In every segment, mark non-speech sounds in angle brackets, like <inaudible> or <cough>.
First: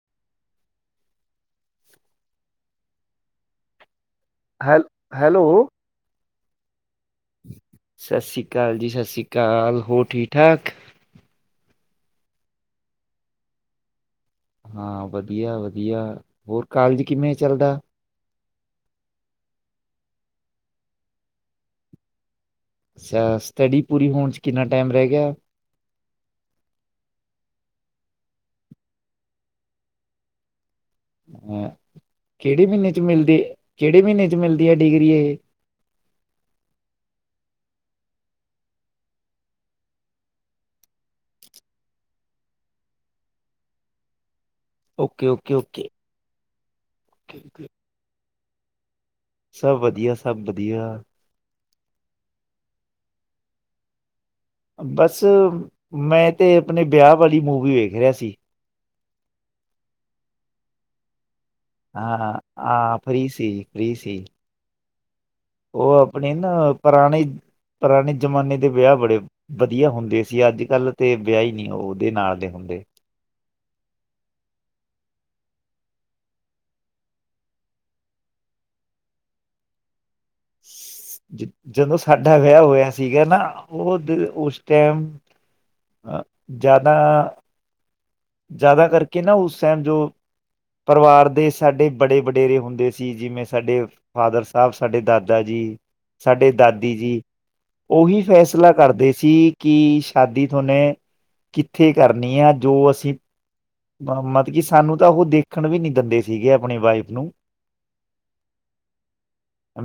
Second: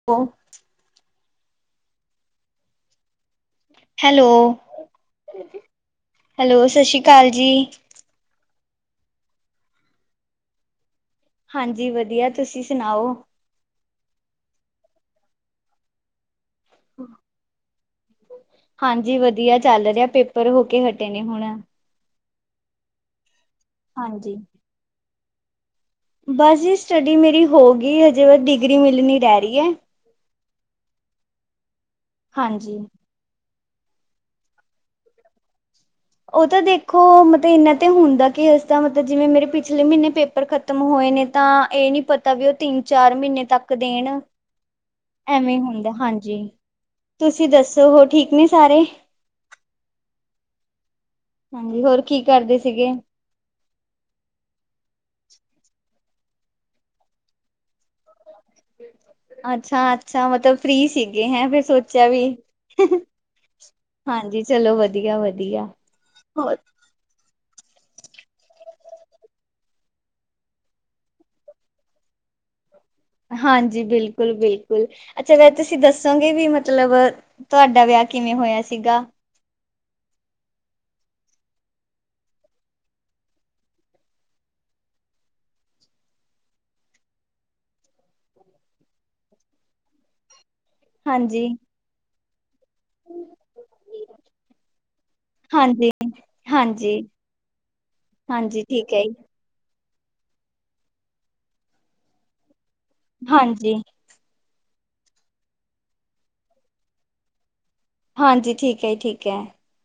<unintelligible> Hello ਹੈਲ, hello hello, ਸਸ਼੍ਰੀ ਕਾਲ ਜੀ। ਸਸ਼੍ਰੀ ਕਾਲ ਜੀ ਸਸ਼੍ਰੀ ਕਾਲ, ਹੋਰ ਠੀਕ ਠਾਕ। ਹਾਂਜੀ ਵਧੀਆ ਤੁਸੀਂ ਸੁਣਾਓ। ਹਾਂ ਵਧੀਆ ਵਧੀਆ ਹੋਰ ਕਾਲਜ ਕਿਵੇਂ ਚੱਲਦਾ। ਹਾਂਜੀ ਵਧੀਆ ਚੱਲ ਰਿਹਾ ਪੇਪਰ ਹੋ ਕੇ ਹਟੇ ਨੇ ਹੁਣ। ਅੱਛਾ ਸਟੱਡੀ ਪੂਰੀ ਹੋਣ ਹਾਂਜੀ। 'ਚ ਕਿੰਨਾ ਟਾਈਮ ਰਹਿ ਗਿਆ। ਬਸ ਜੀ ਸਟੱਡੀ ਮੇਰੀ ਹੋ ਗਈ ਹਜੇ ਵ ਡਿਗਰੀ ਮਿਲਣੀ ਰਹਿ ਗਈ ਐ। ਹਾਂ ਕਿਹੜੇ ਹਾਂਜੀ। ਮਹੀਨੇ ਚ ਮਿਲਦੇ ਕਿਹੜੇ ਮਹੀਨੇ ਚ ਮਿਲਦੀ ਹੈ ਡਿਗਰੀ ਇਹ ਉਹ ਤਾਂ ਦੇਖੋ ਮਤਲਬ ਇਨਾ ਤੇ ਹੁੰਦਾ ਕਿ ਇਸਦਾ ਮਤਲਬ ਜਿਵੇਂ ਮੇਰੇ ਪਿਛਲੇ ਮਹੀਨੇ ਪੇਪਰ ਖ ਖ਼ਤਮ ਹੋਏ ਨੇ ਤਾਂ ਇਹ ਨੀ ਪਤਾ ਵੀ ਉਹ ਤਿੰਨ ਚਾਰ ਮਹੀਨੇ ਤੱਕ ਦੇਣ। <unintelligible> ਓਕੇ ਐਵੇਂ ਓਕੇ ਹੁੰਦਾ ਹਾਂਜੀ ਤੁਸੀਂ ਦੱਸੋ ਹੋ ਠੀਕ ਨੇ ਸਾਰੇ। ਸਭ ਵਧੀਆ ਸਭ ਵਧੀਆ। ਹਾਂਜੀ, ਹੋਰ ਕੀ ਕਰਦੇ ਸੀਗੇ? ਬਸ ਮੈਂ ਤੇ ਆਪਣੇ ਵਿਆਹ ਵਾਲੀ ਮੂਵੀ ਵੇਖ ਰਿਹਾ ਸੀ। ਅੱਛਾ-ਅੱਛਾ, ਮਤਲਬ ਫਰੀ ਸੀਗੇ ਹੈਂ ਫੇਰ ਸੋਚ, ਹਾਂ ਆ ਫ੍ਰੀ ਸੀ ਫ੍ਰੀ ਸੀ, ਹਾਂਜੀ ਚਲੋ ਵਧੀਆ ਵਧੀਆ, ਉਹ ਆਪਣੇ ਨਾ ਪੁਰਾਣੇ ਪੁਰਾਣੇ ਜਮਾਨੇ ਦੇ ਵਿਆਹ ਬੜੇ ਵਧੀਆ ਹੁੰਦੇ ਸੀ, ਅੱਜ-ਕੱਲ੍ਹ ਤੇ ਵਿਆਹ ਹੀ ਨਹੀਂ ਉਹਦੇ ਨਾਲ ਦੇ ਹੁੰਦੇ। ਹਾਂਜੀ ਬਿਲਕੁਲ ਬਿਲਕੁਲ ਅੱਛਾ ਵੈ ਤੁਸੀਂ ਦੱਸੋਗੇ ਵੀ ਮਤਲਬ ਤੁਹਾਡਾ ਵਿਆਹ ਕਿਵੇਂ ਹੋਇਆ ਸੀਗਾ। ਜਦੋਂ ਸਾਡਾ ਵਿਆਹ ਹੋਇਆ ਸੀਗਾ ਨਾ ਉਹ ਉਸ ਟਾਈਮ ਜ਼ਿਆਦਾ ਜ਼ਿਆਦਾ ਕਰਕੇ ਨਾ ਉਸ ਟਾਈਮ ਜੋ ਪਰਿਵਾਰ ਹਾਂਜੀ, ਦੇ ਸਾਡੇ ਬੜੇ ਵਡੇਰੇ ਹੁੰਦੇ ਸੀ ਜਿਵੇਂ ਸਾਡੇ ਫਾਦਰ ਸਾਹਿਬ ਸਾਡੇ ਦਾਦਾ ਜੀ ਹਾਂਜੀ, ਸਾਡੇ ਹਾਂਜੀ, ਦਾਦੀ ਜੀ। ਉਹੀ ਹਾਂਜੀ ਫੈਸਲਾ ਠੀਕ ਹੈ ਕਰਦੇ ਜੀ ਸੀ। ਕਿ ਸ਼ਾਦੀ ਤੁਹਾਨੇ ਕਿੱਥੇ ਕਰਨੀ ਆ ਜੋ ਅਸੀਂ ਹਾਂਜੀ। ਮਤਲਬ ਕੀ ਸਾਨੂੰ ਤਾਂ ਉਹ ਦੇਖਣ ਵੀ ਨੀ ਦਿੰਦੇ ਸੀਗੇ ਆਪਣੀ ਵਾਈਫ ਨੂੰ। ਹਾਂਜੀ ਠੀਕ ਐ ਜੀ ਠੀਕ ਐ।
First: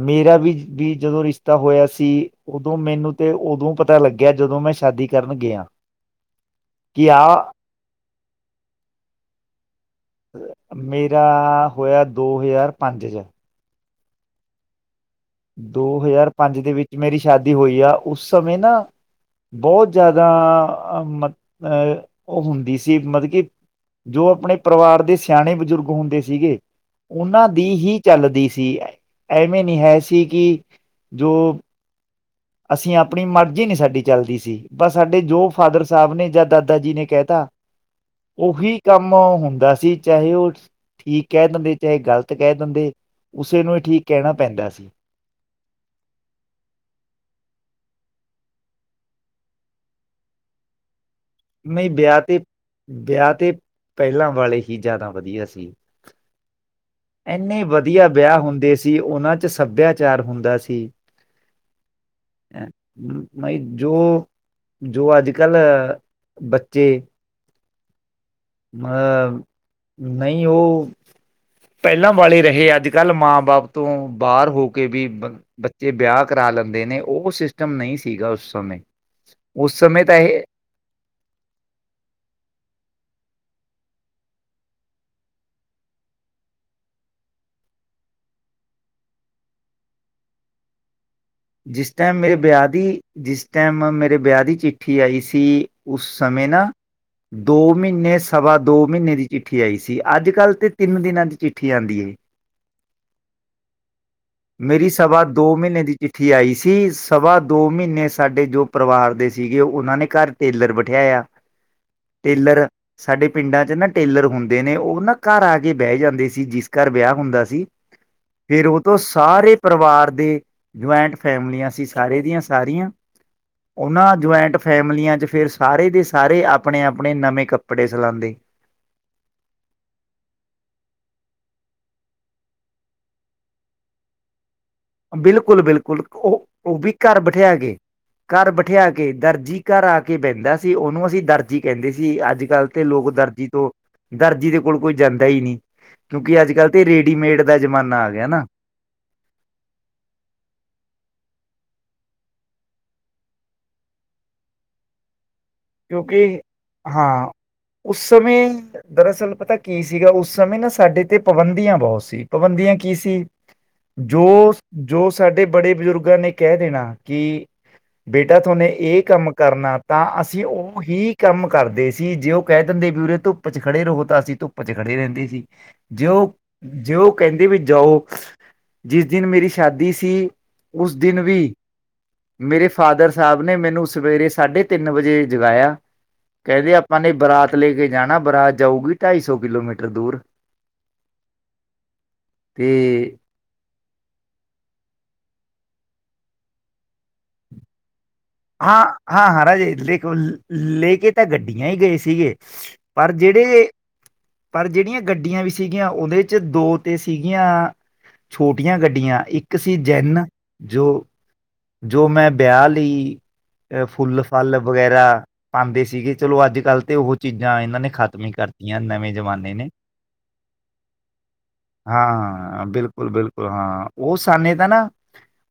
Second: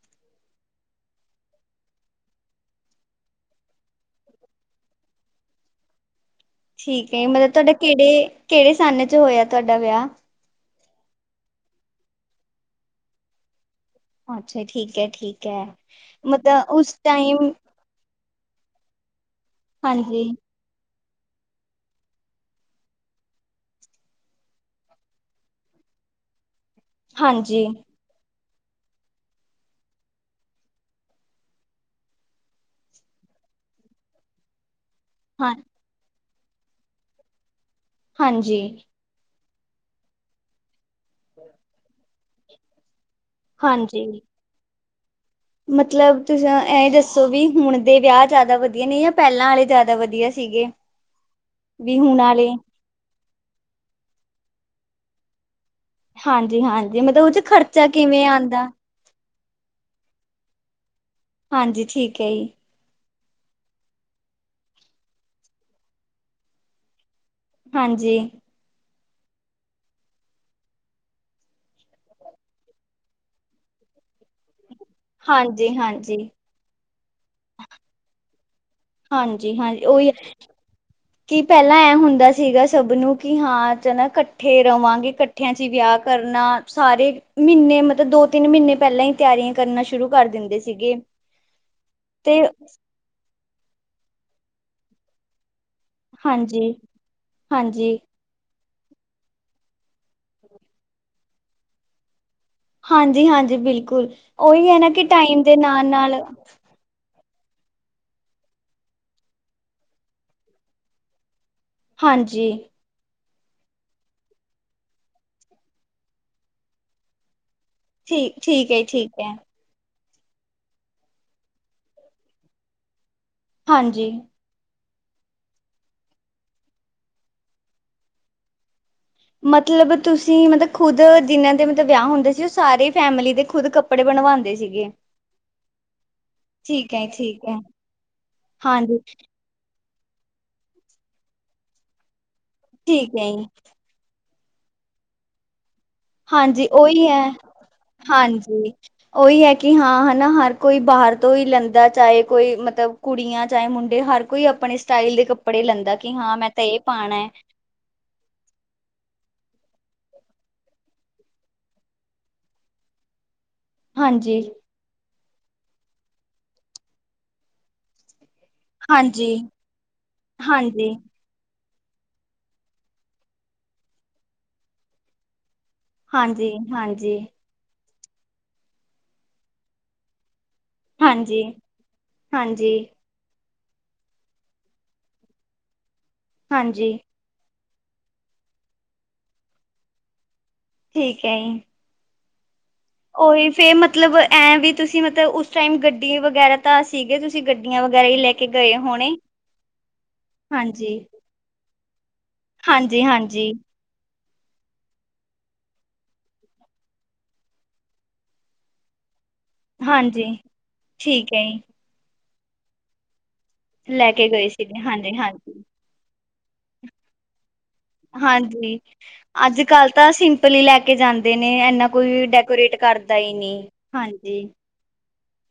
ਮੇਰਾ ਵੀ ਜਦੋਂ ਰਿਸ਼ਤਾ ਹੋਇਆ ਸੀ। ਉਦੋਂ ਮੈਨੂੰ ਤੇ ਉਦੋਂ ਪਤਾ ਲੱਗਿਆ ਜਦੋਂ ਮੈਂ ਸ਼ਾਦੀ ਕਰਨ ਗਿਆ। ਕਿ ਠੀਕ ਹੈ ਜੀ, ਮਤਲਬ ਆਹ ਤੁਹਾਡਾ ਕਿਹੜੇ ਕਿਹੜੇ ਸਨ ਚ ਹੋਇਆ ਤੁਹਾਡਾ ਵਿਆਹ? ਮੇਰਾ ਹੋਇਆ ਦੋ ਹਜ਼ਾਰ ਪੰਜ ਚ ਅੱਛਾ ਠੀਕ ਐ ਠੀਕ ਐ ਦੋ ਹਜ਼ਾਰ ਪੰਜ ਦੇ ਵਿੱਚ ਮੇਰੀ ਸ਼ਾਦੀ ਹੋਈ, ਆ ਉਸ ਸਮੇਂ ਨਾ ਬਹੁਤ ਹਾਂਜੀ, ਜ਼ਿਆਦਾ ਅਹ ਮਤ ਅਹ ਉਹ ਹੁੰਦੀ ਸੀ, ਮਤਲਬ ਕਿ ਜੋ ਆਪਣੇ ਪਰਿਵਾਰ ਦੇ ਸਿਆਣੇ ਬਜ਼ੁਰਗ ਹੁੰਦੇ ਸੀਗੇ। ਉਹਨਾਂ ਦੀ ਹਾਂਜੀ, ਹੀ ਚੱਲਦੀ ਸੀ ਐਵੇਂ ਨੀ ਹੈ ਸੀ ਕਿ ਜੋ ਅਸੀਂ ਆਪਣੀ ਮਰਜ਼ੀ ਨਹੀਂ ਸਾਡੀ ਚੱਲਦੀ ਸੀ ਪਰ ਸਾਡੇ ਜੋ ਹਾਂ ਫਾਦਰ, ਸਾਹਿਬ ਨੇ ਜਾਂ ਦਾਦਾ ਜੀ ਨੇ ਕਹਿਤਾ ਹਾਂਜੀ, ਉਹੀ ਕੰਮ ਹੁੰਦਾ ਸੀ ਚਾਹੇ ਉਹ ਠੀਕ ਕਹਿ ਦਿੰਦੇ ਚਾਹੇ ਗ਼ਲਤ ਕਹਿ ਦਿੰਦੇ ਉਸੇ ਨੂੰ ਹੀ ਠੀਕ ਹਾਂਜੀ ਕਹਿਣਾ ਪੈਂਦਾ ਸੀ। ਮਤਲਬ ਤੁਸੀਂ ਇਹ ਦੱਸੋ ਵੀ ਹੁਣ ਦੇ ਵਿਆਹ ਜ਼ਿਆਦਾ ਵਧੀਆ ਨੇ ਜਾਂ ਪਹਿਲਾਂ ਵਾਲੇ ਜ਼ਿਆਦਾ ਵਧੀਆ ਸੀਗੇ। ਨਹੀਂ ਵੀ ਹੁਣ ਵਿਆਹ ਤੇ ਆਲੇ ਵਿਆਹ ਤੇ ਪਹਿਲਾਂ ਵਾਲੇ ਹੀ ਜ਼ਿਆਦਾ ਵਧੀਆ ਸੀ। ਹਾਂਜੀ ਹਾਂਜੀ, ਮਤਲਬ ਉਹਦੇ ਇੰਨੇ ਖਰਚਾ ਵਧੀਆ ਕਿਵੇਂ ਵਿਆਹ ਆਉਂਦਾ। ਹੁੰਦੇ ਸੀ ਉਹਨਾਂ ਚ ਸੱਭਿਆਚਾਰ ਹੁੰਦਾ ਸੀ। ਹਾਂਜੀ ਠੀਕ ਹੈ ਜੀ। ਵਈ ਜੋ ਜੋ ਅੱਜ ਕੱਲ ਬੱਚੇ, ਹਾਂਜੀ, ਮਤਲਬ ਨਹੀਂ ਉਹ ਪਹਿਲਾਂ ਵਾਲੇ ਰਹੇ, ਅੱਜ ਕੱਲ੍ਹ ਮਾਂ ਬਾਪ ਤੋਂ ਬਾਹਰ ਹੋ। ਕਿ ਵੀ ਹਾਂਜੀ ਬੱਚੇ ਹਾਂਜੀ ਵਿਆਹ ਕਰਾ ਲੈਂਦੇ ਨੇ, ਉਹ ਸਿਸਟਮ ਨਹੀਂ ਸੀਗਾ ਉਸ ਸਮੇਂ ਹਾਂਜੀ ਉਸ ਹਾਂਜੀ, ਸਮੇਂ ਉਹੀ, ਤਾਂ <unintelligible> ਕਿ ਪਹਿਲਾਂ ਐ ਹੁੰਦਾ ਸੀਗਾ, ਸਭ ਨੂੰ, ਕਿ ਹਾਂ ਨਾ ਇਕੱਠੇ ਰਵਾਂਗੇ। ਇਕੱਠਿਆਂ ਚ ਵਿਆਹ ਕਰਨਾ ਸਾਰੇ, ਮਹੀਨੇ, ਮਤਲਬ ਦੋ ਤਿੰਨ ਮਹੀਨੇ ਪਹਿਲਾਂ ਹੀ ਤਿਆਰੀਆਂ ਕਰਨਾ ਸ਼ੁਰੂ ਕਰ ਦਿੰਦੇ ਸੀਗੇ। ਜਿਸ ਟਾਈਮ ਮੇਰੇ ਤੇ ਵਿਆਹ ਦੀ, ਜਿਸ ਟਾਈਮ ਮੇਰੇ ਵਿਆਹ ਦੀ ਚਿੱਠੀ ਆਈ ਸੀ। ਉਸ ਸਮਯ ਨਾ, ਹਾਂਜੀ ਦੋ ਹਾਂਜੀ ਮਹੀਨੇ ਸ ਸਵਾ ਦੋ ਮਹੀਨੇ ਦੀ ਚਿੱਠੀ ਆਈ ਸੀ, ਅੱਜ- ਕੱਲ ਤੇ ਤਿੰਨ ਦਿਨਾਂ ਦੀ ਚਿੱਠੀ ਆਉਂਦੀ ਹੈ। ਹਾਂਜੀ- ਹਾਂਜੀ ਬਿਲਕੁਲ। ਉਹੀ ਹੈ ਨਾ ਕਿ ਟਾਈਮ ਦੇ ਨਾਲ ਨਾਲ ਕੀ ਸਵਾ ਦੋ ਮਹੀਨੇ ਸਾਡੇ ਜੋ ਪਰਿਵਾਰ ਦੇ ਸੀਗੇ, ਉਹਨਾਂ ਨੇ ਘਰ ਟੇਲਰ ਬਿਠਾਇਆ। ਹਾਂਜੀ ਟੇਲਰ ਸਾਡੇ ਪਿੰਡਾਂ ਚ ਨਾ ਟੇਲਰ ਹੁੰਦੇ ਨੇ, ਉਹ ਨਾ ਘਰ ਆ ਕੇ ਬਹਿ ਜਾਂਦੇ ਸੀ, ਜਿਸ ਘਰ ਵਿਆਹ ਹੁੰਦਾ ਸੀ। ਠੀਕ, ਠੀਕ ਏ - ਠੀਕ ਏ। ਤੇ ਪਰਿਵਾਰ ਦੇ ਜੁਆਇੰਟ ਫੈਮਲੀਆਂ ਸੀ, ਸਾਰੇ ਦੀਆਂ ਸਾਰੀਆਂ। ਹਾਂਜੀ ਉਹਨਾਂ ਜੁਆਇੰਟ ਫੈਮਲੀਆਂ ਚ, ਫਿਰ ਸਾਰੇ ਦੇ ਸਾਰੇ ਆਪਣੇ- ਆਪਣੇ ਨਵੇਂ ਕੱਪੜੇ ਸਿਲਾਾਂਂਦੇ। ਮਤਲਬ ਤੁਸੀਂ ਮਤਲਬ ਖੁਦ, ਜਿਹਨਾਂ ਦੇ ਮਤਲਬ ਵਿਆਹ ਹੁੰਦੇ ਸੀ ਉਹ ਸਾਰੇ ਫੈਮਿਲੀ ਦੇ ਖੁਦ ਕੱ ਕੱਪੜੇ ਬਣਵਾਉਂਦੇ ਸੀਗੇ। ਬਿਲਕੁਲ ਬਿਲਕੁਲ, ਉਹ ਉਹ ਵੀ ਠੀਕ ਹੈ ਘਰ ਠੀਕ ਬਿਠਿਆ ਹੈ ਕੇ, ਘਰ ਬਿਠਾ ਹਾਂਜੀ ਕੇ ਦਰਜੀ। ਘਰ ਆ ਕੇ ਬਹਿੰਦਾ ਸੀ, ਉਹਨੂੰ ਅਸੀਂ ਦਰਜੀ ਕਹਿੰਦੇ ਸੀ, ਅੱਜ ਕੱਲ੍ਹ ਤੇ ਲੋਕ ਠੀਕ ਹੈ ਜੀ ਦਰਜੀ ਤੋਂ, ਦਰਜੀ ਦੇ ਕੋਲ ਕੋਈ ਜਾਂਦਾ ਹੀ ਨਹੀਂ, ਕਿਉਂਕਿ ਹਾਂਜੀ ਅੱਜ-ਕੱਲ੍ਹ ਤੇ ਉਹੀ ਹੈ ਰੇਡੀਮੇਡ ਦਾ ਜ਼ਮਾਨਾ ਆ ਗਿਆ ਨਾ। ਹਾਂਜੀ ਉਹੀ ਹੈ ਕਿ ਹਾਂ ਹੈਨਾ, ਹਰ ਕੋਈ ਬਾਹਰ ਤੋਂ ਹੀ ਲੈਂਦਾ, ਚਾਹੇ ਕੋਈ ਮਤਲਬ ਕੁੜੀਆਂ ਚਾਹੇ ਮੁੰਡੇ, ਹਰ ਕੋਈ ਆਪਣੇ ਸਟਾਈਲ ਦੇ ਕੱਪੜੇ ਲੈਂਦਾ, ਕਿ ਹਾਂ ਕਿਉਂਕਿ ਮੈਂ ਤਾਂ ਇਹ ਪਾਉਣਾ ਹਾਂ ਹੈ। ਉਸ ਸਮੇਂ, ਦਰਅਸਲ ਪਤਾ ਕੀ ਸੀਗਾ, ਉਸ ਸਮੇਂ ਨਾ ਸਾਡੇ ਤੇ ਪਾਬੰਦੀਆਂ ਬਹੁਤ ਸੀ, ਪਾਬੰਦੀਆਂ ਕੀ ਸੀ। <unintelligible> ਜੋ ਹਾਂਜੀ ਜੋ ਸਾਡੇ ਬੜੇ ਬਜ਼ੁਰਗਾਂ ਨੇ ਕਹਿ ਦੇਣਾ, ਕਿ ਬੇਟਾ ਤੁਹਾਨੇ ਇਹ ਕੰਮ ਹਾਂਜੀ ਕਰਨਾ, ਤਾਂ ਅਸੀਂ ਹਾਂਜੀ ਉਹੀ ਕੰਮ ਕਰਦੇ ਸੀ, ਜੇ ਉਹ ਕਹਿ ਦਿੰਦੇ ਵੀ ਉਰੇ ਧੁੱਪ ਚ ਖੜੇ ਰਹੋ, ਤਾਂ ਅਸੀਂ ਧੁੱਪ ਚ ਖੜੇ ਰਹਿੰਦੇ ਸੀ। ਜਿਉਂ ਹਾਂਜੀ ਜਿਉਂ ਹਾਂਜੀ ਕਹਿੰਦੇ ਵੀ ਜਾਓ, ਜਿਸ ਦਿਨ ਮੇਰੀ ਸ਼ਾਦੀ ਸੀ। ਉਸ ਦਿਨ ਹਾਂਜੀ ਵੀ ਮੇਰੇ ਹਾਂਜੀ ਫਾਦਰ ਸਾਬ ਨੇ ਮੈਨੂੰ ਸਵੇਰੇ ਸਾਢੇ ਤਿੰਨ ਵਜੇ ਜਗਾਇਆ, ਕਹਿੰਦੇ ਹਾਂਜੀ ਆਪਾਂ ਨੇ ਬਰਾਤ ਤੇ ਲੈ ਕੇ ਜਾਣਾ, ਬਰਾਤ ਜਾਊਗੀ ਢਾਈ ਸੌ ਕਿਲੋਮੀਟਰ ਦੂਰ। ਠੀਕ ਏ। ਤੇ ਉਹੀ ਫਿਰ, ਮਤਲਬ ਐਂ ਵੀ ਤੁਸੀ? ਮਤਲਬ ਉਸ ਟਾਈਮ ਗੱਡੀ ਵਗੈਰਾ ਤਾਂ ਸੀਗੇ? ਤੁਸੀਂ ਗੱਡੀਆਂ ਵਗੈਰਾ ਹੀ ਲੈ ਕੇ ਗਏ ਹਾਂ- ਹੋਣੇ। ਹਾਂ- ਹਰਾ ਬਿਲਕੁਲ, ਹਾਂਜੀ, ਲੈ ਕੇ ਤਾਂ ਗੱਡੀਆਂ ਹੀ ਗਏ ਸੀਗੇ। ਹਾਂਜੀ- ਪਰ ਹਾਂਜੀ। ਜਿਹੜੇ ਪਰ ਜਿਹੜੀਆਂ ਗੱਡੀਆਂ ਵੀ ਸੀਗੀਆਂ, ਉਹਦੇ ਚ ਦੋ ਤੇ ਸੀਗੀਆਂ ਛੋਟੀਆਂ ਗੱਡੀਆਂ, ਇੱਕ ਸੀ ਜੈਨ, ਹਾਂਜੀ ਜੋ ਠੀਕ ਹੈ। ਜੋ ਮੈਂ ਵਿਆਹ ਲਈ, ਅਹ ਲੈ ਫੁੱਲ - ਕੇ ਗਏ ਫੱਲ ਸੀਗੇ ਵਗੈਰਾ ਹਾਂਜੀ, ਹਾਂਜੀ, ਪਾਉਂਦੇ ਸੀਗੇ। ਚਲੋ, ਅੱਜ- ਕੱਲ ਤੇ ਉਹ ਚੀਜ਼ਾਂ ਇਹਨਾਂ ਨੇ ਖ਼ਤਮ ਹੀ ਹਾਂਜੀ, ਕਰਤੀਆਂ ਨਵੇਂ ਜ਼ਮਾਨੇ ਅੱਜ - ਨੇ ਕੱਲ ਤਾਂ ਸਿੰਪਲ ਹੀ ਲੈ ਕੇ ਜਾਂਦੇ ਨੇ, ਇੰਨਾ ਕੋਈ ਹਾਂ, ਡੈਕੋਰੇਟ ਬਿਲਕੁਲ- ਕਰਦਾ ਹੀ ਬਿਲਕੁਲ ਨਹੀਂ। ਹਾਂ, ਉਹ ਹਾਂਜੀ, ਸਾਨੇ ਦਾ ਨਾ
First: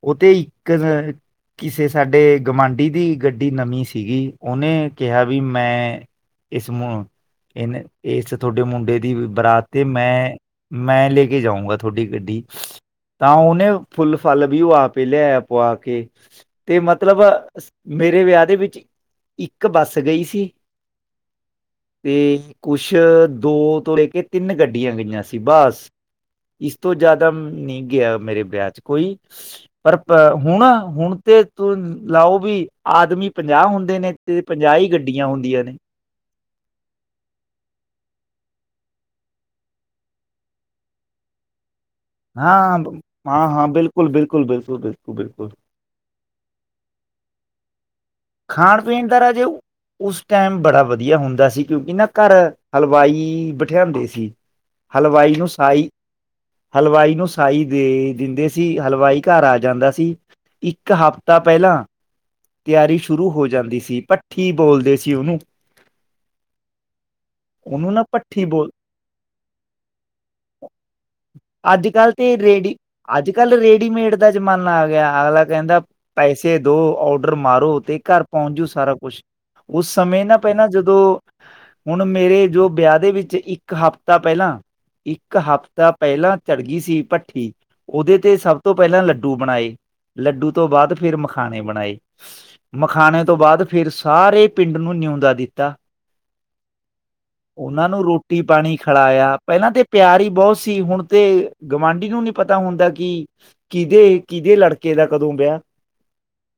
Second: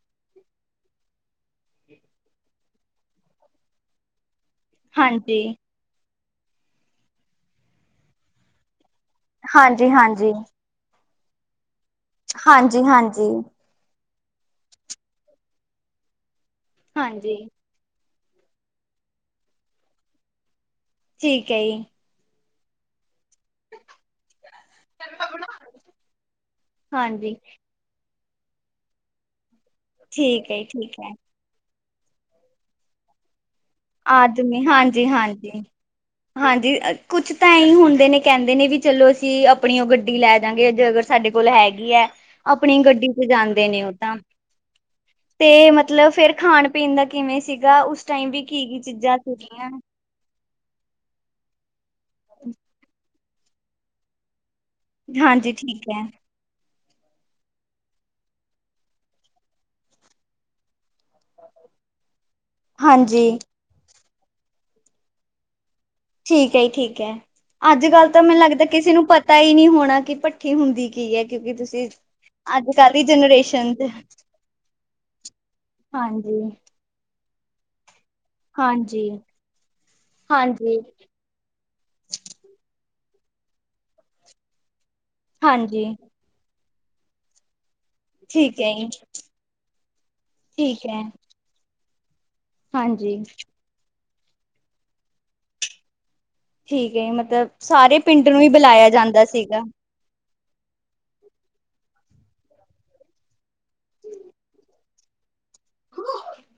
ਉਹ ਤੇ ਇੱਕ, ਕਿਸੇ ਸਾਡੇ ਗਵਾਂਢੀ ਦੀ ਗੱਡੀ ਨਵੀਂ ਸੀਗੀ। ਉਹਨੇ ਕਿਹਾ, ਬਈ ਹਾਂਜੀ, ਮੈਂ ਇਸ ਤੁਹਾਡੇ ਮੁੰਡੇ ਦੀ ਬਰਾਤ 'ਤੇ ਹਾਂਜੀ, ਹਾਂਜੀ, ਮੈਂ, ਮੈਂ ਲੈ ਕੇ ਜਾਊਂਗਾ ਤੁਹਾਡੀ ਗੱਡੀ, ਹਾਂਜੀ, ਤਾਂ ਹਾਂਜੀ। ਉਹਨੇ ਫੁੱਲ ਫਾਲ ਵੀ ਉਹ ਆਪ ਈ ਲਿਆਇਆ ਪੁਆ ਕੇ। ਤੇ ਮਤਲਬ ਹਾਂਜੀ, ਮੇਰੇ ਵਿਆਹ ਦੇ ਵਿੱਚ, ਇੱਕ ਬੱਸ ਗਈ ਸੀ। ਠੀਕ ਏ ਜੀ। ਤੇ ਕੁਛ ਦੋ ਤੋਂ ਲੈ ਕੇ ਤਿੰਨ ਗੱਡੀਆਂ ਗਈਆਂ ਸੀ ਬਸ, ਇਸ ਤੋਂ ਜ਼ਿਆਦਾ ਹਾਂਜੀ, ਨਹੀਂ ਗਿਆ ਮੇਰੇ ਵਿਆਹ ਚ। ਕੋਈ ਪ ਠੀਕ ਹੈ, ਹੁਣ, ਜੀ, ਠੀਕ ਹੈ। ਹੁਣ ਤੇ ਤੂੰ ਲਾਓ ਬਈ, ਆਦਮੀ ਪੰਜਾਹ ਹੁੰ ਦਿਨੇ ਤੇ ਪੰਜਾਹ ਹੀ ਗੱਡੀਆਂ ਹੁੰਦੀਆਂ ਨੇ। ਹਾਂ ਜੀ, ਕੁਛ ਤਾਂ ਇਹੀ ਹੁੰਦੇ ਨੇ, ਕਹਿੰਦੇ ਨੇ ਵੀ ਚਲੋ ਅਸੀਂ ਆਪਣੀ ਉਹ ਗੱਡੀ ਲੈ ਜਾਂਗੇ ਜੇ ਅਗਰ ਸਾਡੇ ਕੋਲ ਹੈਗੀ ਐ, ਆਪਣੀ ਹਾਂ ਗੱਡੀ ਚ ਹਾਂ ਹਾਂ ਜਾਂਦੇ ਨੇ ਉਹ ਬਿਲਕੁਲ ਤਾਂ। ਬਿਲਕੁਲ ਬਿਲਕੁਲ ਬਿਲਕੁਲ ਬਿਲਕੁਲ ਤੇ ਮਤ ਮਤਲਬ ਫੇਰ ਖਾਣ ਪੀਣ ਦਾ ਕਿਵੇਂ ਸੀਗਾ? ਉਸ ਟਾਈਮ ਵੀ ਕੀ-ਕੀ ਖਾਣ ਪੀਣ ਚੀਜ਼ਾਂ ਦਾ ਰਾਜੇ ਸੀਗੀਆਂ? ਉਸ ਟਾਈਮ ਬੜਾ ਵਧੀਆ ਹੁੰਦਾ ਸੀ, ਕਿਉਂਕਿ ਨਾ ਘਰ ਹਲਵਾਈ ਬਠਿਆਂਦੇ ਸੀ। ਹਲਵਾਈ ਨੂੰ ਹਾਂਜੀ ਠੀਕ ਸਾਈ ਹੈ ਹਲਵਾਈ ਨੂੰ ਸਾਈ ਦੇ ਦਿੰਦੇ ਸੀ, ਹਲਵਾਈ ਘਰ ਆ ਜਾਂਦਾ ਸੀ। ਇੱਕ ਹਫ਼ਤਾ ਪਹਿਲਾਂ, ਤਿਆਰੀ ਸੁ ਹਾਂਜੀ ਜਾਂਦੀ ਸੀ। ਭੱਠੀ ਬੋਲਦੇ ਸੀ ਉਹਨੂੰ। ਠੀਕ ਹੈ ਜੀ, ਠੀਕ ਹੈ। ਅੱਜ ਉਹਨੂੰ ਨਾ ਕੱਲ ਤਾਂ ਮੈਨੂੰ ਭੱਠੀ ਬੋਲ ਲੱਗਦਾ ਏ, ਕਿਸੇ ਨੂੰ ਪਤਾ ਹੀ ਨਹੀਂ ਹੋਣਾ, ਕਿ ਭੱਠੀ ਹੁੰਦੀ ਕੀ ਹੈ? ਕਿਉਂਕਿ ਤੁਸੀਂ ਅੱਜ ਕੱਲ੍ਹ ਤੇ ਰੇਡੀ, ਅੱਜ ਕੱਲ੍ਹ ਦੀ ਅੱਜ ਕੱਲ ਜਨਰੇਸ਼ਨ ਚ ਰੇਡੀਮੇਡ ਦਾ ਜ਼ਮਾਨਾ ਆ ਗਿਆ। ਅਗਲਾ ਕਹਿੰਦਾ, ਹਾਂਜੀ ਪੈਸੇ ਦੋ, ਔਡਰ ਮਾਰੋ, ਤੇ ਘਰ ਪਹੁੰਚ ਜੂ ਸਾਰਾ ਹਾਂਜੀ ਕੁਛ। ਉਸ ਸਮੇਂ ਨਾ ਪਹਿਲਾਂ ਹਾਂਜੀ ਜਦੋਂ ਹੁਣ ਮੇਰੇ ਜੋ ਬਿਆਹ ਦੇ ਵਿੱਚ ਇੱਕ ਹਫ਼ਤਾ ਪਹਿਲਾਂ ਇੱਕ ਹਾਂਜੀ ਹਫ਼ਤਾ ਪਹਿਲਾਂ ਚੜ੍ਹ ਗਈ ਸੀ ਭੱਠੀ। ਉਹਦੇ ਤੇ ਸਭ ਠੀਕ ਹੈ ਤੋਂ ਜੀ ਪਹਿਲਾਂ ਲੱਡੂ ਬਣਾਏ। ਲੱਡੂ ਤੋਂ ਠੀਕ ਬਾਅਦ ਹੈ ਫਿਰ ਮਖਾਣੇ ਬਣਾਏ। ਮਖਾਣੇ ਹਾਂਜੀ ਤੋਂ ਬਾਅਦ, ਫਿਰ ਸਾਰੇ ਪਿੰਡ ਨੂੰ ਨਿਉਂਦਾ ਦਿੱਤਾ। ਠੀਕ ਹੈ ਮਤਲਬ ਉਹਨਾਂ ਸਾਰੇ ਨੂੰ ਪਿੰਡ ਰੋਟੀ ਹੀ ਪਾਣੀ ਬੁਲਾਇਆ ਜਾਂਦਾ ਖਲਾਇਆ, ਸੀਗਾ। ਪਹਿਲਾਂ ਤੇ ਪਿਆਰ ਹੀ ਬਹੁਤ ਸੀ, ਹੁਣ ਤੇ ਗਵਾਂਢੀ ਨੂੰ ਨਈ ਪਤਾ ਹੁੰਦਾ ਕਿ ਕੀਹਦੇ, ਕਿਹਦੇ ਲੜਕੇ ਦਾ ਕਦੋਂ ਵਿਆਹ?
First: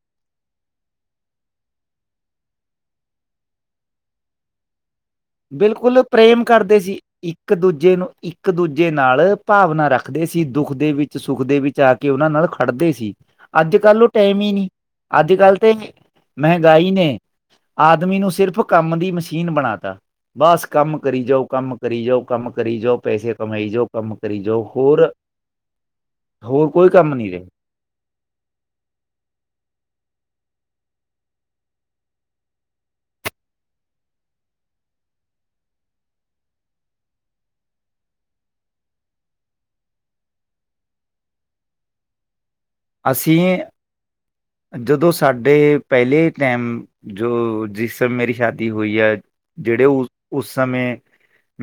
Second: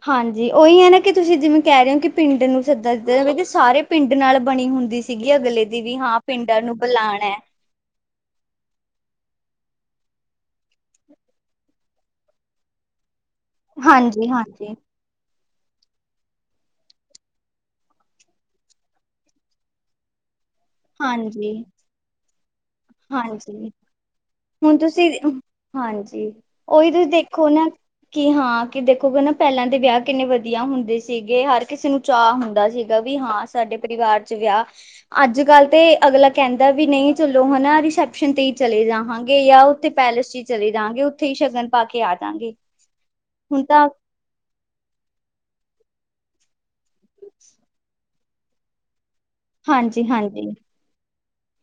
ਹਾਂ ਜੀ, ਉਹੀ ਹੈ ਨਾ ਕਿ ਤੁਸੀਂ ਜਿਵੇਂ ਕਹਿ ਰਹੇ ਹੋ, ਕਿ ਪਿੰਡ ਨੂੰ ਸੱਦਾ ਦਿੱਤਾ, ਮਤਬ ਕਿ ਸਾਰੇ ਪਿੰਡ ਨਾਲ ਬਣੀ ਹੁੰਦੀ ਸ ਸੀਗੀ ਅਗਲੇ ਦੀ ਵੀ, ਬਿਲਕੁਲ ਹਾਂ ਪ੍ਰੇਮ ਪਿੰਡਾਂ ਨੂੰ ਕਰਦੇ ਸੀ ਬੁਲਾਣਾ ਏ। ਇੱਕ ਦੂਜੇ ਨੂੰ, ਇੱਕ ਦੂਜੇ ਨਾਲ ਭਾਵਨਾ ਰੱਖਦੇ ਸੀ, ਦੁੱਖ ਦੇ ਵਿੱਚ, ਸੁੱਖ ਦੇ ਵਿੱਚ ਆ ਕੇ ਉਹਨਾਂ ਨਾਲ ਖੜਦੇ ਸੀ, ਅੱਜ ਕੱਲ ਉਹ ਟਾਈਮ ਹੀ ਨਹੀ, ਹਾਂਜੀ-ਹਾਂਜੀ, ਅੱਜ ਕੱਲ ਤੇ ਮਹਿੰਗਾਈ ਨੇ, ਆਦਮੀ ਨੂੰ ਸਿਰਫ਼ ਕੰਮ ਦੀ ਮਸ਼ੀਨ ਬਣਾ ਤਾ। ਬਸ ਕੰਮ ਕਰੀ ਜਾਓ, ਕੰਮ ਹਾਂਜੀ-ਹਾਂਜੀ। ਕਰੀ ਜਾਓ, ਕੰਮ ਕਰੀ ਜਾਓ, ਪੈਸੇ ਕਮਾਈ ਜਾਓ, ਕੰਮ ਕਰੀ ਜਾਓ, ਹੁਣ ਤੁਸੀਂ ਹੋਰ ਹਾਂਜੀ, ਹੋਰ ਕੋਈ ਉਹੀ ਤੁਸੀਂ ਕੰਮ ਨਹੀਂ ਰਹੇ ਦੇਖੋ ਨਾ ਕਿ ਹਾਂ, ਕਿ ਦੇਖੋਗੇ ਨਾ ਪਹਿਲਾਂ ਦੇ ਵਿਆਹ ਕਿੰਨੇ ਵਧੀਆ ਹੁੰਦੇ ਸੀਗੇ, ਹਰ ਕਿਸੇ ਨੂੰ ਚਾਅ ਹੁੰਦਾ ਸੀਗਾ ਵੀ ਹਾਂ, ਸਾਡੇ ਪਰਿਵਾਰ ਚ ਵਿਆਹ, ਅੱਜ ਅੱਜ ਕੱਲ੍ਹ ਤੇ ਅਗਲਾ ਕਹਿੰਦਾ ਵੀ ਨਹੀਂ, ਚਲੋ ਹਨਾ ਰਿਸੈਪਸ਼ਨ ਤੇ ਈ ਚਲੇ ਜਾਵਾਂਗੇ ਯਾ ਉੱਥੇ ਪੈਲੇਸ ਵਿੱਚ ਈ ਚਲੇ ਜਾਂਗੇ, ਉੱਥੇ ਹੀ ਸ਼ਗਨ ਪਾ ਕੇ ਆ ਜਾਂਗੇ। ਅਸੀਂ, ਜਦੋਂ ਸਾਡੇ ਪਹਿਲੇ ਟੈਮ ਜੋ ਜਿਸ ਸਮੇਂ ਮੇਰੀ ਸ਼ਾਦੀ ਹੁਈ ਹੈ, ਜਿਹੜੇ ਹਾਂਜੀ ਹਾਂਜੀ ਉਸ-ਉਸ ਸਮੇਂ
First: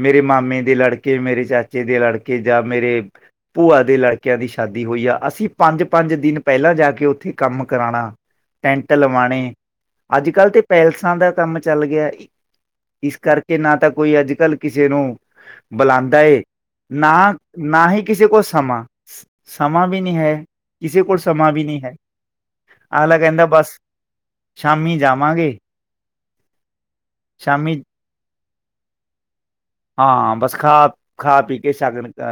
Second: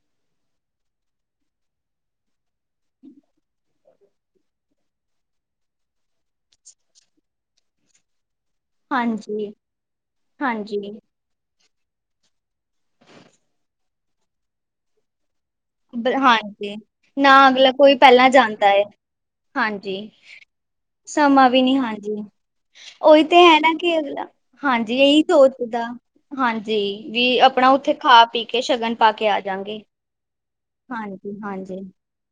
ਮੇਰੇ ਮਾਮੇ ਦੇ ਲੜਕੇ, ਮੇਰੇ ਚਾਚੇ ਦੇ ਲੜਕੇ ਜਾਂ ਮੇਰੇ ਭੂਆ ਦੇ ਲੜਕੇਆਂ ਦੀ ਸ਼ਾਦੀ ਹੋਈ ਆ, ਅਸੀਂ ਪੰਜ ਪੰਜ ਦਿਨ ਪਹਿਲਾਂ ਜਾ ਕੇ, ਉੱਥੇ ਕੰਮ ਕਰਾਣਾ ਟੈਂਟ ਲਵਾਣੇ, ਹਾਂਜੀ ਅੱਜ ਕੱਲ੍ਹ ਤੇ ਹਾਂਜੀ ਪੈਲਸਾਂ ਦਾ ਕੰਮ ਚੱਲ ਗਿਆ, ਇਸ ਕਰਕੇ, ਨਾ ਤਾਂ ਕੋਈ ਅੱਜ ਕੱਲ ਕਿਸੇ ਨੂੰ ਬੁਲਾਉਂਦਾ ਏ ਹਾਂਜੀ, ਨਾ ਅਗਲਾ ਨਾ ਕੋਈ ਹੀ ਕਿਸੇ ਪਹਿਲਾਂ ਕੋਲ ਜਾਂਦਾ ਏ, ਸਮਾਂ ਸਮਾਂ ਹਾਂਜੀ। ਵੀ ਨਹੀਂ ਹੈ ਕਿਸੇ ਕੋਲ ਸਮਾਂ ਵੀ ਨੀ, ਨਹੀਂ ਹੈ ਹਾਂਜੀ। ਅਗਲਾ ਉਹੀ ਤੇ ਕਹਿੰਦਾ ਹੈ ਨਾ ਬਸ ਕੀ ਅਗਲਾ, ਹਾਂਜੀ, ਸ਼ਾਮੀ ਇਹੀ ਜਾਵਾਂਗੇ ਸੋਚਦਾ ਹਾਂਜੀ, ਵੀ ਆਪਣਾ ਸ਼ਾਮੀ ਉੱਥੇ ਖਾ ਪੀ ਕੇ, ਸ਼ਗਨ ਪਾ ਕੇ, ਆ ਜਾਂਗੇ। ਹਾਂ, ਬਸ ਖਾ, ਹਾਂਜੀ ਖਾ ਪੀ ਕੇ, ਹਾਂਜੀ ਸਗਨ ਅ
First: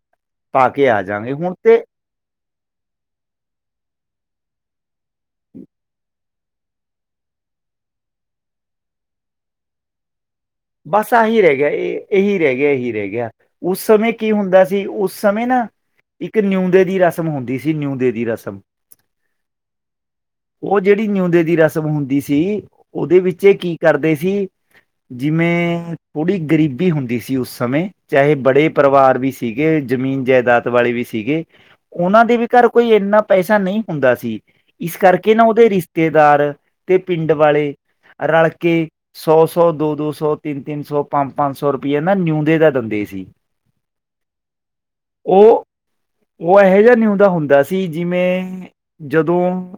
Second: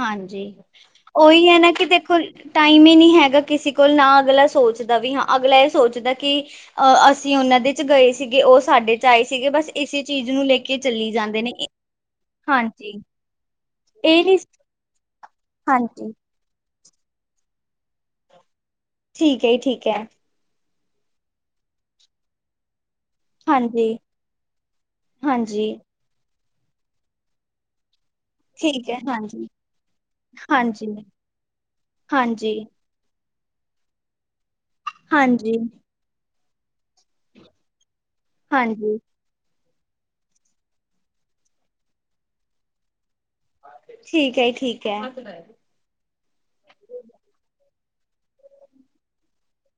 ਹਾਂਜੀ। ਪਾ ਕੇ ਆ ਜਾਂਗੇ ਉਹੀ ਹੁਣ ਹੈ ਨਾ ਤੇ ਕਿ ਦੇਖੋ, ਟਾਈਮ ਹੀ ਨਹੀਂ ਹੈਗਾ ਕਿਸੇ ਕੋਲ ਨਾ ਅਗਲਾ ਸੋਚ ਦਾ ਵੀ ਹਾਂ, ਅਗਲਾ ਇਹ ਸੋਚਦਾ ਕਿ ਅਹ ਅਸੀਂ ਉਹਨਾਂ ਦੇ ਚ' ਗਏ ਸੀਗੇ, ਉਹ ਸਾਡੇ ਚ' ਆਏ ਸੀਗੇ, ਬਸ ਇਸੇ ਚੀਜ਼ ਨੂੰ ਲੈ ਕੇ ਚੱਲੀ ਬਸ ਆਹੀ ਜਾਂਦੇ ਨੇ ਰਹਿ ਗਿਆ, ਇਹ, ਇਹੀ ਰਹਿ ਗਿਆ, ਇਹੀ ਹਾਂਜੀ ਰਹਿ ਗਿਆ। ਉਸ ਸਮੇਂ ਇਹ ਕੀ ਨੀ ਹੁੰਦਾ ਸੀ, ਉਸ ਸਮੇਂ ਨਾ ਹਾਂਜੀ ਇੱਕ ਕਿ ਨਿਉਂਦੇ ਦੀ ਰਸਮ ਹੁੰਦੀ ਸੀ, ਨਿਉਂਦੇ ਦੀ ਰਸਮ। ਠੀਕ ਹੈ, ਜ ਠੀਕ ਹੈ। ਉਹ ਜਿਹੜੀ ਨਿਉਂਦੇ ਦੀ ਰਸਮ ਹੁੰਦੀ ਸੀ, ਉਹਦੇ ਵਿੱਚ ਕੀ ਹਾਂਜੀ ਕਰਦੇ ਸੀ। ਹਾਂਜੀ ਜਿਵੇਂ ਥੋੜ੍ਹੀ ਗਰੀਬੀ ਹੁੰਦੀ ਸੀ ਉਸ ਸਮੇਂ ਚਾਹੇ ਬੜੇ ਠੀਕ ਹੈ ਪਰਿਵਾਰ ਵੀ ਹਾਂਜੀ ਸੀਗੇ, ਜ਼ਮੀਨ ਜਾਇਦਾਦ ਹਾਂਜੀ ਵਾਲੇ ਵੀ ਸੀਗੇ। ਉਹਨਾਂ ਦੇ ਵੀ ਹਾਂਜੀ ਘਰ ਕੋਈ ਇੰਨਾ ਪੈਸਾ ਨਹੀਂ ਹੁੰਦਾ ਸੀ, ਇਸ ਕਰਕੇ ਨਾ ਹਾਂਜੀ ਉਹਦੇ ਰਿਸ਼ਤੇਦਾਰ ਤੇ ਪਿੰਡ ਵਾਲੇ ਰਲ ਕੇ, ਹਾਂਜੀ ਸੌ -ਸੌ, ਦੋ- ਦੋ ਸੌ ਸੌ ਤਿੰਨ- ਤਿੰਨ ਸੌ, ਪੰਜ -ਪੰਜ ਸੌ ਰੁਪਈਏ ਨਾ ਨਿਉਂਦੇ ਦਾ ਦੰਦੇ ਸੀ। ਠੀਕ ਹੈ, ਠੀਕ ਹੈ। ਉਹ ਉਹ ਇਹੋ ਜਿਹਾ ਨਿਉਦਾ ਹੁੰਦਾ ਸੀ, ਜਿਵੇਂ, ਜਦੋਂ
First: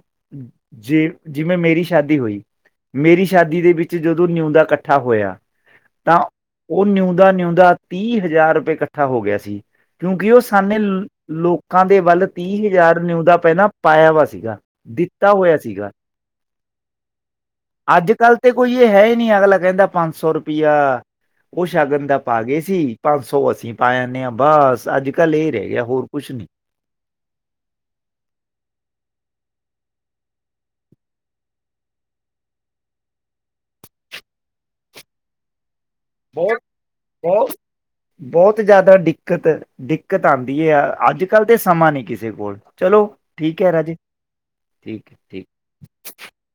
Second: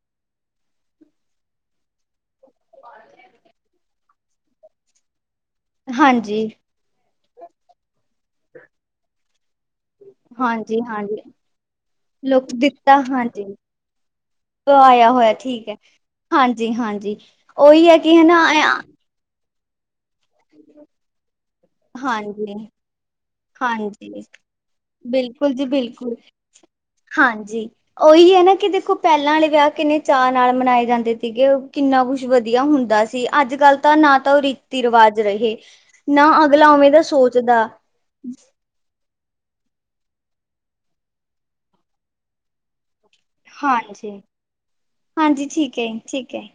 ਜੇ ਜਿਵੇਂ ਮੇਰੀ ਸ਼ਾਦੀ ਹੋਈ। ਮੇਰੀ ਸ਼ਾਦੀ ਦੇ ਵਿੱਚ ਜਦੋਂ ਨਿਉਂਦਾ ਇਕੱਠਾ ਹੋਇਆ। ਤਾਂ ਹਾਂਜੀ। ਉਹ ਨਿਉਂਦਾ- ਨਿਉਂਦਾ ਤੀਹ ਹਜ਼ਾਰ ਰੁਪਏ ਇਕੱਠਾ ਹੋ ਗਿਆ ਸੀ। ਕਿਉਂਕਿ ਉਹ ਸਾਨੇ ਹਾਂਜੀ ਹਾਂਜੀ ਲੋਕਾਂ ਦੇ ਵੱਲ ਲੋਕ ਤੀਹ ਦਿੱਤਾ ਹਜ਼ਾਰ ਨਿਉਂਦਾ ਹਾਂਜੀ ਪਹਿਲਾਂ ਪਾਇਆ ਵਾ ਸੀਗਾ। ਆਇਆ ਦਿੱਤਾ ਹੋਇਆ ਠੀਕ ਹੈ ਸੀਗਾ। ਹਾਂਜੀ ਹਾਂਜੀ ਉਹੀ ਹੈ ਅੱਜ ਕਿ ਕੱਲ੍ਹ ਹਨਾ ਤੇ ਕੋਈ ਇਹ ਹੈ ਹੀ ਨਹੀਂ ਅਗਲਾ ਕਹਿੰਦਾ ਪੰਜ ਸੌ ਰੁਪਈਆ ਉਹ ਸ਼ਗਨ ਦਾ ਪਾ ਹਾਂਜੀ ਗਏ ਸੀ, ਪੰਜ ਸੌ ਅਸੀਂ ਪਾ ਜਾਂਦੇ ਹਾਂਜੀ ਹਾਂ ਬਸ, ਅੱਜ ਕੱਲ ਇਹ ਬਿਲਕੁਲ ਜੀ ਰਹਿ ਗਿਆ ਹੋਰ ਬਿਲਕੁਲ ਕੁਛ ਨੀ। ਹਾਂਜੀ। ਉਹੀ ਹੈ ਨਾ ਕਿ ਦੇਖੋ ਪਹਿਲਾਂ ਵਾਲੇ ਵਿਆਹ ਕਿੰਨੇ ਚਾਅ ਨਾਲ ਮਨਾਏ ਜਾਂਦੇ ਸੀਗੇ, ਕਿੰਨਾ ਕੁਛ ਵਧੀਆ ਹੁੰਦਾ ਸੀ। ਅੱਜ ਕੱਲ ਤਾਂ ਨਾ ਤਾਂ ਉਹ ਰੀਤੀ ਰਿਵਾਜ ਰਹੇ, ਨਾ ਬਹੁਤ, ਅਗਲਾ ਉਵੇਂ ਦਾ ਬਹੁਤ ਸੋਚਦਾ -ਬਹੁਤ ਜ਼ਿਆਦਾ ਦਿੱਕਤ ਦਿੱਕਤ ਆਉਂਦੀ ਹੈ ਆ, ਅੱਜ ਕੱਲ ਤੇ ਸਮਾਂ ਨਹੀਂ ਕਿਸੇ ਕੋਲ ਚਲੋ। ਠੀਕ ਕਿਹਾ ਰਾ ਜੀ, ਹਾਂਜੀ ਠੀਕ ਹੈ ਹਾਂਜੀ ਹੈ ਠੀਕ। ਹੈ